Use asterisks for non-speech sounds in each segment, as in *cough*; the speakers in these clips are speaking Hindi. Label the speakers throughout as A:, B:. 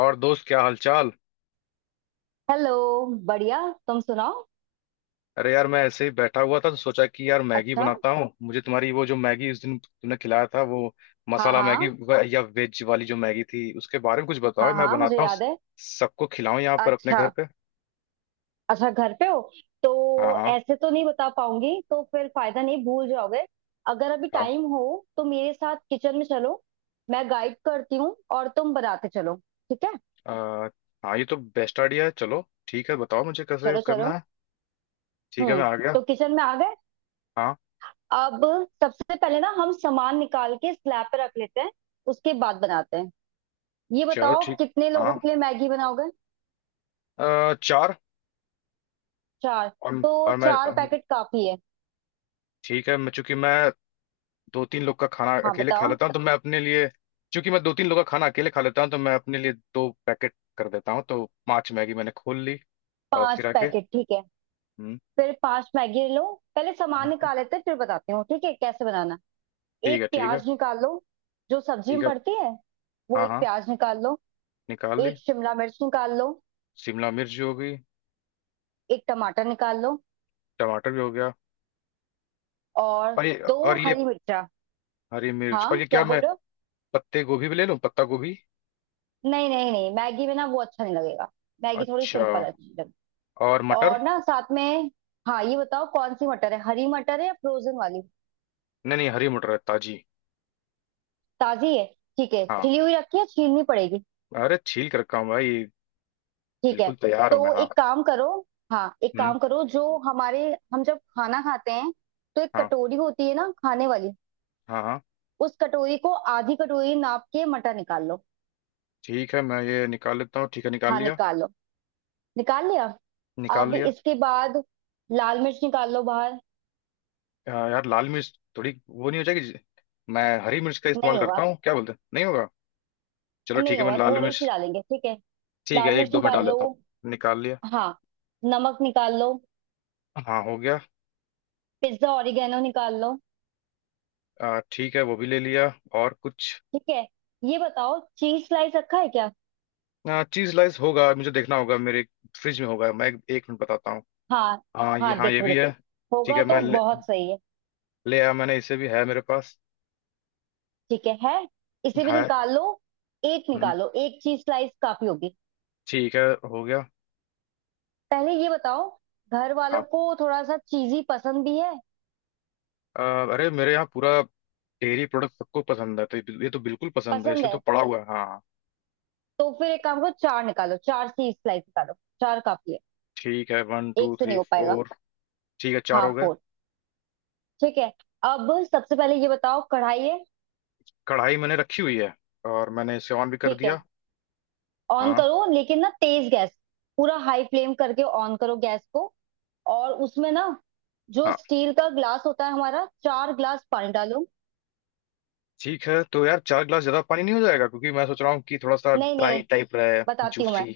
A: और दोस्त, क्या हालचाल।
B: हेलो। बढ़िया। तुम सुनाओ।
A: अरे यार, मैं ऐसे ही बैठा हुआ था तो सोचा कि यार, मैगी
B: अच्छा।
A: बनाता हूँ। मुझे तुम्हारी वो, जो मैगी उस दिन तुमने खिलाया था, वो
B: हाँ
A: मसाला मैगी
B: हाँ।
A: या वेज वाली जो मैगी थी उसके बारे में कुछ बताओ।
B: हाँ
A: मैं
B: हाँ, मुझे
A: बनाता हूँ,
B: याद है।
A: सबको खिलाऊं यहाँ पर अपने
B: अच्छा।
A: घर पे।
B: अच्छा, घर पे हो तो
A: हाँ हाँ।
B: ऐसे तो नहीं बता पाऊंगी। तो फिर फायदा नहीं, भूल जाओगे। अगर अभी
A: हाँ।
B: टाइम हो तो मेरे साथ किचन में चलो। मैं गाइड करती हूँ और तुम बनाते चलो। ठीक है।
A: अ, हाँ, ये तो बेस्ट आइडिया है। चलो, ठीक है, बताओ मुझे कैसे
B: चलो
A: करना
B: चलो।
A: है। ठीक है, मैं
B: हम्म।
A: आ गया।
B: तो किचन में आ गए।
A: हाँ।
B: अब सबसे पहले ना हम सामान निकाल के स्लैब पे रख लेते हैं। उसके बाद बनाते हैं। ये
A: चलो
B: बताओ
A: ठीक।
B: कितने लोगों
A: हाँ।
B: के लिए मैगी बनाओगे।
A: चार।
B: चार।
A: और
B: तो
A: और मैं।
B: चार पैकेट काफी है।
A: ठीक है, मैं, चूंकि मैं दो तीन लोग का खाना
B: हाँ
A: अकेले खा
B: बताओ।
A: लेता हूँ तो मैं अपने लिए। क्योंकि मैं दो तीन लोग का खाना अकेले खा लेता हूँ, तो मैं अपने लिए 2 पैकेट कर देता हूँ। तो पांच मैगी मैंने खोल ली। और
B: पांच
A: फिर आके।
B: पैकेट ठीक है।
A: हम्म।
B: फिर पांच मैगी लो। पहले सामान
A: हम्म,
B: निकाल लेते हैं, फिर बताती हूँ ठीक है कैसे बनाना।
A: ठीक
B: एक
A: है, ठीक है।
B: प्याज निकाल लो, जो सब्जी
A: ठीक
B: में
A: है।
B: पड़ती है वो,
A: हाँ।
B: एक
A: हाँ।
B: प्याज निकाल लो।
A: निकाल ली।
B: एक शिमला मिर्च निकाल लो।
A: शिमला मिर्च भी हो गई।
B: एक टमाटर निकाल लो।
A: टमाटर भी हो गया।
B: और
A: और ये।
B: दो
A: और ये
B: हरी मिर्चा।
A: हरी मिर्च। और ये,
B: हाँ क्या
A: क्या
B: बोल
A: मैं
B: रहे हो?
A: पत्ते गोभी भी ले लूँ, पत्ता गोभी?
B: नहीं नहीं नहीं, मैगी में ना वो अच्छा नहीं लगेगा। मैगी थोड़ी
A: अच्छा।
B: सिंपल अच्छी लगेगी।
A: और मटर?
B: और ना साथ में। हाँ ये बताओ कौन सी मटर है, हरी मटर है या फ्रोजन वाली?
A: नहीं नहीं, हरी मटर है, ताजी।
B: ताजी है। ठीक है।
A: हाँ।
B: छिली हुई रखी है, छीलनी पड़ेगी?
A: अरे, छील कर रखा हूँ भाई।
B: ठीक है
A: बिल्कुल तैयार हूँ मैं।
B: तो
A: हाँ।
B: एक काम करो। हाँ एक
A: हम्म।
B: काम करो जो हमारे, हम जब खाना खाते हैं तो एक
A: हाँ,
B: कटोरी होती है ना खाने वाली,
A: हाँ। हाँ।
B: उस कटोरी को आधी कटोरी नाप के मटर निकाल लो।
A: ठीक है, मैं ये निकाल लेता हूँ। ठीक है, निकाल
B: हाँ
A: लिया।
B: निकाल लो। निकाल लिया।
A: निकाल
B: अब
A: लिया।
B: इसके बाद लाल मिर्च निकाल लो बाहर।
A: यार, लाल मिर्च थोड़ी वो नहीं हो जाएगी जी? मैं हरी मिर्च का इस्तेमाल
B: नहीं
A: करता
B: होगा।
A: हूँ, क्या बोलते हैं, नहीं होगा? चलो
B: नहीं
A: ठीक है, मैं
B: होगा,
A: लाल
B: थोड़ी सी
A: मिर्च।
B: डालेंगे ठीक है।
A: ठीक है,
B: लाल
A: एक
B: मिर्च
A: दो मैं
B: निकाल
A: डाल
B: लो।
A: लेता हूँ, निकाल लिया।
B: हाँ। नमक निकाल लो।
A: हाँ, हो गया।
B: पिज्जा ऑरिगेनो निकाल लो।
A: ठीक है, वो भी ले लिया। और कुछ?
B: ठीक है। ये बताओ चीज स्लाइस रखा है क्या?
A: चीज स्लाइस होगा, मुझे देखना होगा, मेरे फ्रिज में होगा। मैं 1 मिनट बताता हूँ।
B: हाँ
A: हाँ ये,
B: हाँ
A: हाँ ये
B: देखो
A: भी है।
B: देखो,
A: ठीक
B: होगा
A: है, मैं
B: तो बहुत सही है।
A: ले आया। मैंने, इसे भी है मेरे पास।
B: ठीक है, है। इसे भी
A: है।
B: निकाल लो। एक
A: हम्म,
B: निकालो, एक चीज स्लाइस काफी होगी।
A: ठीक है, हो गया।
B: पहले ये बताओ, घर
A: हाँ।
B: वालों को थोड़ा सा चीजी पसंद भी है?
A: अ, अरे, मेरे यहाँ पूरा डेयरी प्रोडक्ट सबको पसंद है तो। ये तो बिल्कुल पसंद है,
B: पसंद
A: इसलिए तो
B: है
A: पड़ा हुआ है, हाँ।
B: तो फिर एक काम करो, चार निकालो, चार चीज स्लाइस निकालो। चार काफी है।
A: ठीक है, वन टू
B: एक से नहीं
A: थ्री
B: हो पाएगा।
A: फोर। ठीक है, चार
B: हाँ
A: हो गए।
B: फोर। ठीक है। अब सबसे पहले ये बताओ, कढ़ाई है?
A: कढ़ाई मैंने रखी हुई है, और मैंने इसे ऑन भी कर
B: ठीक है,
A: दिया।
B: ऑन
A: हाँ,
B: करो लेकिन ना तेज गैस। पूरा हाई फ्लेम करके ऑन करो गैस को। और उसमें ना, जो
A: हाँ।
B: स्टील का ग्लास होता है हमारा, 4 ग्लास पानी डालो।
A: ठीक है तो यार, 4 गिलास ज्यादा पानी नहीं हो जाएगा? क्योंकि मैं सोच रहा हूँ कि थोड़ा सा
B: नहीं
A: ड्राई
B: नहीं।
A: टाइप रहे।
B: बताती हूँ मैं।
A: जूसी।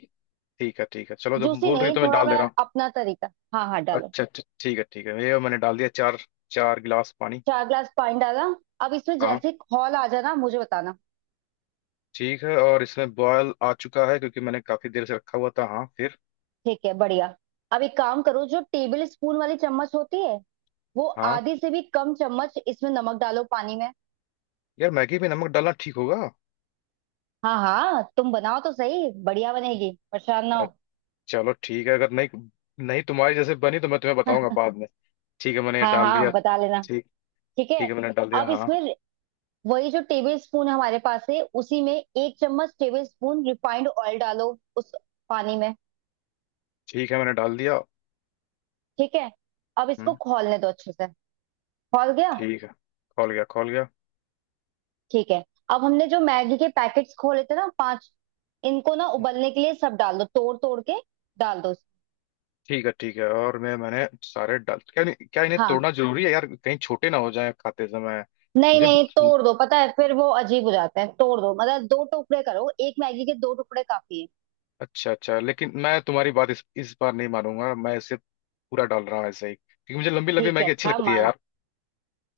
A: ठीक है, ठीक है, चलो जब
B: जूसी
A: बोल रही हो
B: नहीं,
A: तो मैं
B: थोड़ा
A: डाल दे
B: मैं
A: रहा हूँ।
B: अपना तरीका। हाँ हाँ डालो।
A: अच्छा अच्छा, ठीक है, ठीक है, ये मैंने डाल दिया, चार। 4 गिलास पानी।
B: 4 ग्लास पानी डाला। अब इसमें
A: हाँ,
B: जैसे ही खौल आ जाना मुझे बताना।
A: ठीक है, और इसमें बॉयल आ चुका है क्योंकि मैंने काफी देर से रखा हुआ था। हाँ, फिर?
B: ठीक है बढ़िया। अब एक काम करो, जो टेबल स्पून वाली चम्मच होती है वो,
A: हाँ
B: आधी से भी कम चम्मच इसमें नमक डालो पानी में।
A: यार, मैगी में नमक डालना ठीक होगा?
B: हाँ हाँ तुम बनाओ तो सही, बढ़िया बनेगी, परेशान ना
A: अ,
B: हो।
A: चलो ठीक है, अगर नहीं। नहीं, तुम्हारी जैसे बनी तो मैं तुम्हें बताऊंगा
B: *laughs*
A: बाद में। ठीक है, मैंने ये
B: हाँ
A: डाल दिया।
B: हाँ बता लेना।
A: ठीक।
B: ठीक
A: ठीक
B: है।
A: है, मैंने डाल दिया,
B: अब
A: हाँ।
B: इसमें वही जो टेबल स्पून हमारे पास है, उसी में एक चम्मच टेबल स्पून रिफाइंड ऑयल डालो उस पानी में।
A: ठीक है, मैंने डाल दिया।
B: ठीक है। अब इसको
A: हम्म।
B: खौलने दो अच्छे से। खौल गया।
A: ठीक है, खोल गया, खोल गया।
B: ठीक है। अब हमने जो मैगी के पैकेट्स खोले थे ना, पांच, इनको ना उबलने के लिए सब डाल दो तोड़ तोड़ के। डाल दो।
A: ठीक है, ठीक है, और मैंने सारे डाल, क्या? क्या इन्हें
B: हाँ।
A: तोड़ना जरूरी है यार, कहीं छोटे ना हो जाए खाते समय?
B: नहीं
A: मुझे।
B: नहीं, तोड़ दो, पता है फिर वो अजीब हो जाते हैं, तोड़ दो मतलब दो टुकड़े करो, एक मैगी के दो टुकड़े काफी है।
A: अच्छा अच्छा, लेकिन मैं तुम्हारी बात इस बार नहीं मानूंगा। मैं इसे पूरा डाल रहा हूँ ऐसे ही, क्योंकि मुझे लंबी लंबी
B: ठीक है,
A: मैगी अच्छी
B: अच्छा
A: लगती है
B: मान।
A: यार।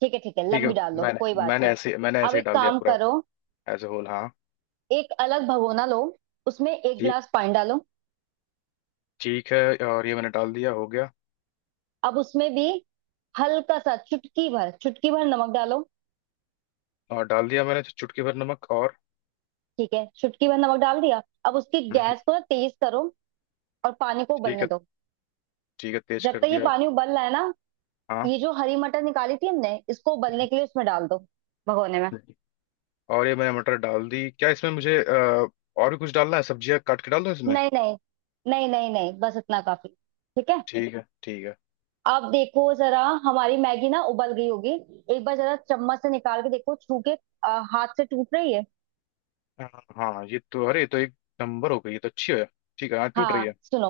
B: ठीक है ठीक है,
A: ठीक है।
B: लंबी डाल दो
A: मैंने
B: कोई बात नहीं।
A: मैंने
B: अब
A: ऐसे ही
B: एक
A: डाल दिया
B: काम
A: पूरा।
B: करो,
A: एज ए होल। हाँ।
B: एक अलग भगोना लो, उसमें एक
A: जी।
B: गिलास पानी डालो।
A: ठीक है, और ये मैंने डाल दिया, हो गया।
B: अब उसमें भी हल्का सा, चुटकी भर, चुटकी भर नमक डालो।
A: और डाल दिया मैंने चुटकी भर नमक और।
B: ठीक है। चुटकी भर नमक डाल दिया। अब उसकी
A: हम्म,
B: गैस को ना तेज करो और पानी को
A: ठीक
B: उबलने
A: है,
B: दो।
A: ठीक है, तेज
B: जब
A: कर
B: तक ये
A: दिया।
B: पानी उबल रहा है ना,
A: हाँ।
B: ये जो हरी मटर निकाली थी हमने, इसको उबलने के लिए उसमें डाल दो, भगोने में।
A: और ये मैंने मटर डाल दी। क्या इसमें मुझे और भी कुछ डालना है? सब्जियां काट के डाल दो इसमें।
B: नहीं नहीं नहीं नहीं नहीं, बस इतना काफी। ठीक है।
A: ठीक है, ठीक है।
B: अब देखो जरा हमारी मैगी ना उबल गई होगी। एक बार जरा चम्मच से निकाल के देखो, छू के हाथ से टूट रही है।
A: हाँ। हाँ, ये तो, अरे ये तो एक नंबर हो गई, ये तो अच्छी है। ठीक है, हाँ टूट रही है।
B: हाँ सुनो।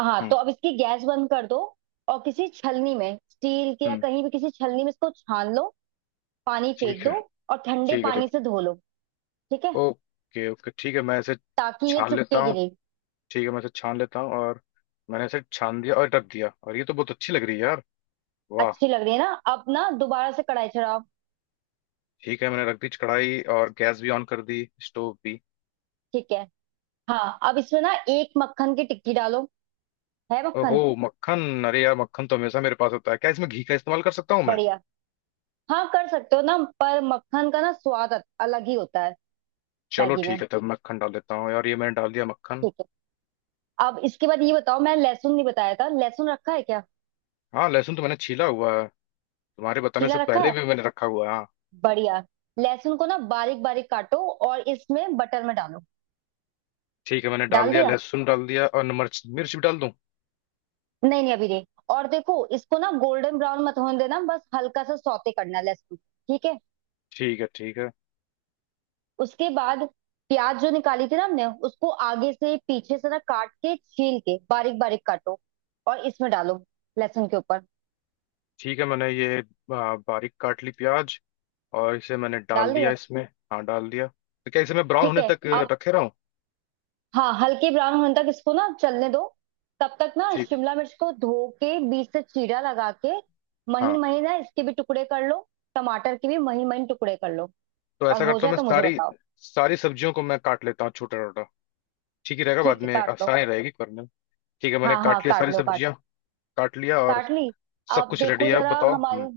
B: हाँ
A: हम्म।
B: तो अब इसकी गैस बंद कर दो और किसी छलनी में, स्टील के या
A: हम्म।
B: कहीं भी किसी छलनी में, इसको छान लो। पानी
A: ठीक
B: फेंक दो
A: है,
B: और ठंडे
A: ठीक है, ठीक।
B: पानी से धो लो। ठीक है,
A: ओके ओके, ठीक है, मैं इसे
B: ताकि ये
A: छान लेता
B: चिपकेगी
A: हूँ।
B: नहीं।
A: ठीक है, मैं इसे छान लेता हूँ और मैंने इसे छान दिया, और रख दिया, और ये तो बहुत अच्छी लग रही है यार। वाह।
B: अच्छी लग रही है ना। अब ना दोबारा से कढ़ाई चढ़ाओ।
A: ठीक है, मैंने रख दी कढ़ाई, और गैस भी ऑन कर दी, स्टोव भी।
B: ठीक है। हाँ अब इसमें ना एक मक्खन की टिक्की डालो, है
A: ओहो,
B: मक्खन?
A: मक्खन! अरे यार, मक्खन तो हमेशा मेरे पास होता है, क्या इसमें घी का इस्तेमाल कर सकता हूँ मैं?
B: बढ़िया। हाँ कर सकते हो ना, पर मक्खन का ना स्वाद अलग ही होता है।
A: चलो
B: मैगी
A: ठीक
B: में
A: है, तब मक्खन डाल देता हूँ यार। ये मैंने डाल दिया मक्खन।
B: ठीक है। अब इसके बाद ये बताओ, मैं लहसुन नहीं बताया था, लहसुन रखा है क्या?
A: हाँ, लहसुन तो मैंने छीला हुआ है, तुम्हारे बताने
B: छीला
A: से
B: रखा
A: पहले
B: है,
A: भी मैंने रखा हुआ है, हाँ।
B: बढ़िया। लहसुन को ना बारीक बारीक काटो और इसमें बटर में डालो।
A: ठीक है, मैंने डाल
B: डाल
A: दिया
B: दिया।
A: लहसुन, डाल दिया, और मिर्च मिर्च भी डाल दूँ?
B: नहीं नहीं अभी नहीं। और देखो इसको ना गोल्डन ब्राउन मत होने देना, बस हल्का सा सौते करना है लहसुन को। ठीक है।
A: ठीक है, ठीक है,
B: उसके बाद प्याज जो निकाली थी ना हमने, उसको आगे से पीछे से ना काट के, छील के बारीक बारीक काटो और इसमें डालो लहसुन के ऊपर।
A: ठीक है, मैंने ये। बारीक काट ली प्याज, और इसे मैंने डाल
B: डाल
A: दिया
B: दिया।
A: इसमें। हाँ, डाल दिया। तो क्या इसे मैं ब्राउन
B: ठीक
A: होने
B: है
A: तक
B: अब।
A: रखे रहा हूँ?
B: हाँ हल्के ब्राउन होने तक इसको ना चलने दो। तब तक ना
A: ठीक।
B: शिमला मिर्च को धो के बीच से चीरा लगा के, महीन
A: हाँ
B: महीन ना इसके भी टुकड़े कर लो। टमाटर के भी महीन महीन टुकड़े कर लो।
A: तो
B: और
A: ऐसा
B: हो
A: करता हूँ,
B: जाए
A: मैं
B: तो मुझे
A: सारी
B: बताओ।
A: सारी सब्जियों को मैं काट लेता हूँ छोटा छोटा। ठीक ही रहेगा, बाद
B: ठीक है
A: में
B: काट लो।
A: आसानी रहेगी करने में। ठीक है, मैंने
B: हाँ हाँ
A: काट लिया
B: काट
A: सारी
B: लो काट।
A: सब्जियाँ। काट लिया और।
B: काट ली।
A: सब
B: अब
A: कुछ रेडी
B: देखो
A: है, अब
B: जरा
A: बताओ। हम्म।
B: हमारी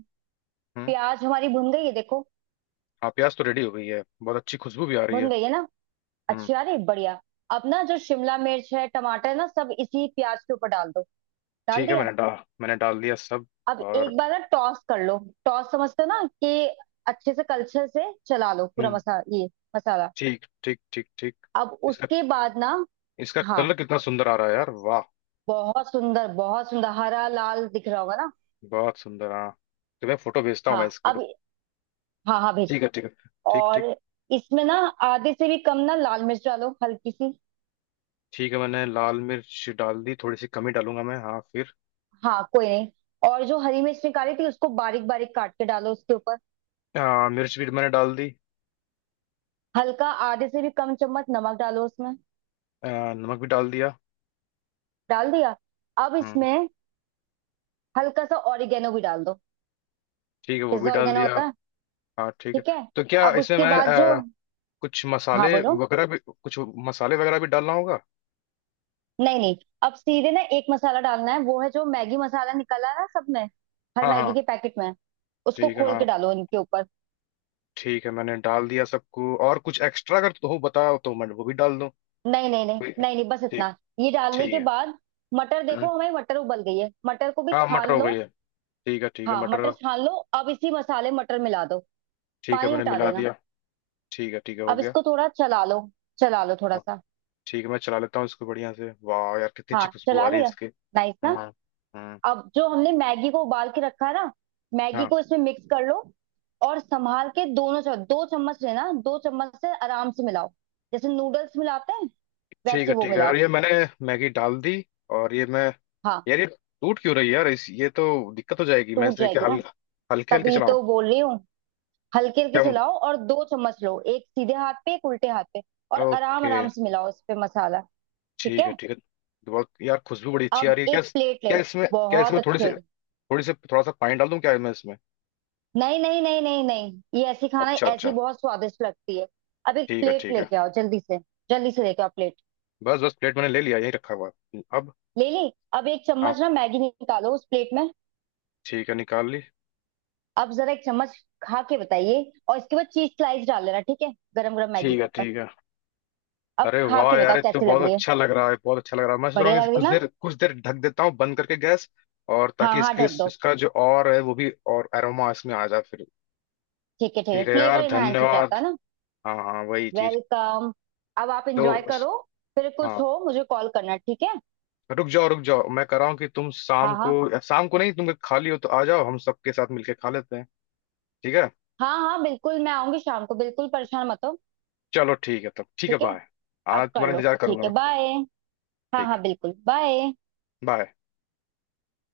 A: हम्म।
B: प्याज, हमारी भुन गई है देखो।
A: हाँ, प्याज तो रेडी हो गई है, बहुत अच्छी खुशबू भी आ रही
B: भुन
A: है।
B: गई है ना।
A: हम्म।
B: अच्छा, अरे बढ़िया। अब ना जो शिमला मिर्च है, टमाटर है ना, सब इसी प्याज के ऊपर डाल दो। डाल
A: ठीक है।
B: दिया।
A: मैंने डाल दिया सब
B: अब
A: और।
B: एक बार ना टॉस कर लो। टॉस समझते हो ना, कि अच्छे से कलछे से चला लो पूरा
A: हम्म।
B: मसाला।
A: ठीक, ठीक, ठीक, ठीक।
B: अब
A: इसका
B: उसके बाद ना।
A: इसका
B: हाँ
A: कलर कितना सुंदर आ रहा है यार, वाह।
B: बहुत सुंदर, बहुत सुंदर, हरा लाल दिख रहा होगा ना।
A: बहुत सुंदर, हाँ। तो मैं फोटो भेजता हूँ,
B: हाँ
A: मैं इसकी,
B: अब।
A: रुक।
B: हाँ हाँ
A: ठीक
B: भेजना।
A: है, ठीक है। ठीक,
B: और
A: ठीक।
B: इसमें ना आधे से भी कम ना लाल मिर्च डालो, हल्की सी।
A: ठीक है, मैंने लाल मिर्च डाल दी, थोड़ी सी कमी डालूंगा मैं, हाँ फिर।
B: हाँ कोई नहीं। और जो हरी मिर्च निकाली थी उसको बारीक बारीक काट के डालो उसके ऊपर।
A: मिर्च भी मैंने डाल दी।
B: हल्का आधे से भी कम चम्मच नमक डालो उसमें।
A: नमक भी डाल दिया।
B: डाल दिया। अब
A: हम्म,
B: इसमें हल्का सा ऑरिगेनो भी डाल दो,
A: ठीक है, वो भी
B: पिज्जा
A: डाल
B: ऑरिगेनो
A: दिया।
B: होता है।
A: हाँ, ठीक है।
B: ठीक है।
A: तो क्या
B: अब
A: इसमें
B: उसके
A: मैं
B: बाद जो,
A: कुछ
B: हाँ
A: मसाले
B: बोलो।
A: वगैरह भी कुछ? मसाले वगैरह भी डालना होगा?
B: नहीं नहीं, अब सीधे ना एक मसाला डालना है, वो है जो मैगी मसाला निकला है ना सब में, हर
A: हाँ, हाँ।
B: मैगी के पैकेट में। उसको
A: ठीक है,
B: खोल
A: हाँ।
B: के डालो इनके ऊपर।
A: ठीक है, मैंने डाल दिया सबको, और कुछ एक्स्ट्रा अगर तो हो, बताओ तो मैं वो भी डाल दूँ।
B: नहीं नहीं नहीं
A: कोई।
B: नहीं नहीं, बस
A: ठीक।
B: इतना। ये डालने
A: ठीक
B: के
A: है।
B: बाद, मटर
A: हम्म।
B: देखो हमारी मटर उबल गई है, मटर को भी
A: हाँ, मटर
B: छान
A: हो गई
B: लो।
A: है। ठीक है, ठीक है,
B: हाँ
A: मटर।
B: मटर छान लो। अब इसी मसाले में मटर मिला दो,
A: ठीक है,
B: पानी
A: मैंने
B: हटा
A: मिला
B: देना।
A: दिया। ठीक है, ठीक है, हो
B: अब
A: गया।
B: इसको थोड़ा चला लो, चला लो थोड़ा
A: हाँ
B: सा।
A: ठीक है, मैं चला लेता हूँ इसको बढ़िया से। वाह यार, कितनी
B: हाँ
A: अच्छी खुशबू
B: चला
A: आ रही है
B: लिया।
A: इसके।
B: नाइस
A: हम्म।
B: ना।
A: हम्म।
B: अब जो हमने मैगी को उबाल के रखा है ना, मैगी
A: हाँ,
B: को इसमें मिक्स कर लो। और संभाल के दोनों चम्मच, दो चम्मच लेना, दो चम्मच से आराम से मिलाओ, जैसे नूडल्स मिलाते हैं
A: ठीक है,
B: वैसे वो
A: ठीक है, और
B: मिलाओ।
A: ये मैंने मैगी डाल दी, और ये मैं।
B: हाँ
A: यार, ये टूट क्यों रही है यार, इस, ये तो दिक्कत हो जाएगी। मैं
B: टूट
A: इसे क्या,
B: जाएगी ना,
A: हल हल्के हल्के
B: तभी
A: चलाऊं
B: तो बोल रही हूँ। हल्के हल्के
A: क्या?
B: चलाओ और दो चम्मच लो, एक सीधे हाथ पे एक उल्टे हाथ पे, और आराम
A: ओके,
B: आराम से मिलाओ इस पे मसाला। ठीक
A: ठीक
B: है।
A: है, ठीक है। बहुत यार, खुशबू बड़ी अच्छी आ
B: अब
A: रही है क्या?
B: एक प्लेट ले।
A: क्या
B: बहुत
A: इसमें
B: अच्छे।
A: थोड़ी सी थोड़ा सा पानी डाल दूं, क्या मैं इसमें?
B: नहीं नहीं नहीं नहीं नहीं, ये ऐसी खाना
A: अच्छा
B: ऐसी
A: अच्छा,
B: बहुत स्वादिष्ट लगती है। अब एक
A: ठीक है,
B: प्लेट
A: ठीक है।
B: लेके आओ जल्दी से, जल्दी से लेके आओ प्लेट।
A: बस बस, प्लेट मैंने ले लिया, यही रखा हुआ है। अब।
B: ले ली। अब एक
A: हाँ,
B: चम्मच ना मैगी निकालो उस प्लेट में।
A: ठीक है, निकाल ली।
B: अब जरा एक चम्मच खा के बताइए। और इसके बाद चीज स्लाइस डाल लेना ठीक है, गरम गरम मैगी
A: ठीक
B: के
A: है,
B: ऊपर।
A: ठीक है।
B: अब
A: अरे
B: खा
A: वाह
B: के
A: यार,
B: बताओ
A: ये तो
B: कैसी
A: बहुत
B: लग रही है।
A: अच्छा लग रहा है, बहुत अच्छा लग रहा है। मैं सोच रहा हूँ
B: बढ़िया
A: कि इसे
B: लग रही
A: कुछ
B: ना।
A: देर, कुछ देर ढक देता हूँ, बंद करके गैस। और
B: हाँ
A: ताकि
B: हाँ
A: इसके,
B: ढक दो।
A: इसका जो और है वो भी, और एरोमा इसमें आ जाए फिर।
B: ठीक है ठीक है,
A: ठीक है
B: फ्लेवर
A: यार,
B: इनहेंस हो जाता
A: धन्यवाद।
B: है ना।
A: हाँ हाँ, वही चीज।
B: वेलकम। अब आप इंजॉय
A: तो।
B: करो। फिर
A: हाँ
B: कुछ हो मुझे कॉल करना ठीक है।
A: तो, रुक जाओ रुक जाओ, मैं कह रहा हूँ कि तुम
B: हाँ
A: शाम को,
B: हाँ।
A: या शाम को नहीं, तुम खाली हो तो आ जाओ, हम सबके साथ मिलके खा लेते हैं। ठीक है।
B: हाँ हाँ बिल्कुल, मैं आऊंगी शाम को, बिल्कुल परेशान मत हो।
A: चलो ठीक है तब, ठीक है,
B: ठीक है,
A: बाय। आना,
B: अब कर
A: तुम्हारा
B: लो।
A: इंतजार करूंगा
B: ठीक है
A: मैं।
B: बाय। हाँ
A: ठीक।
B: हाँ बिल्कुल बाय।
A: बाय।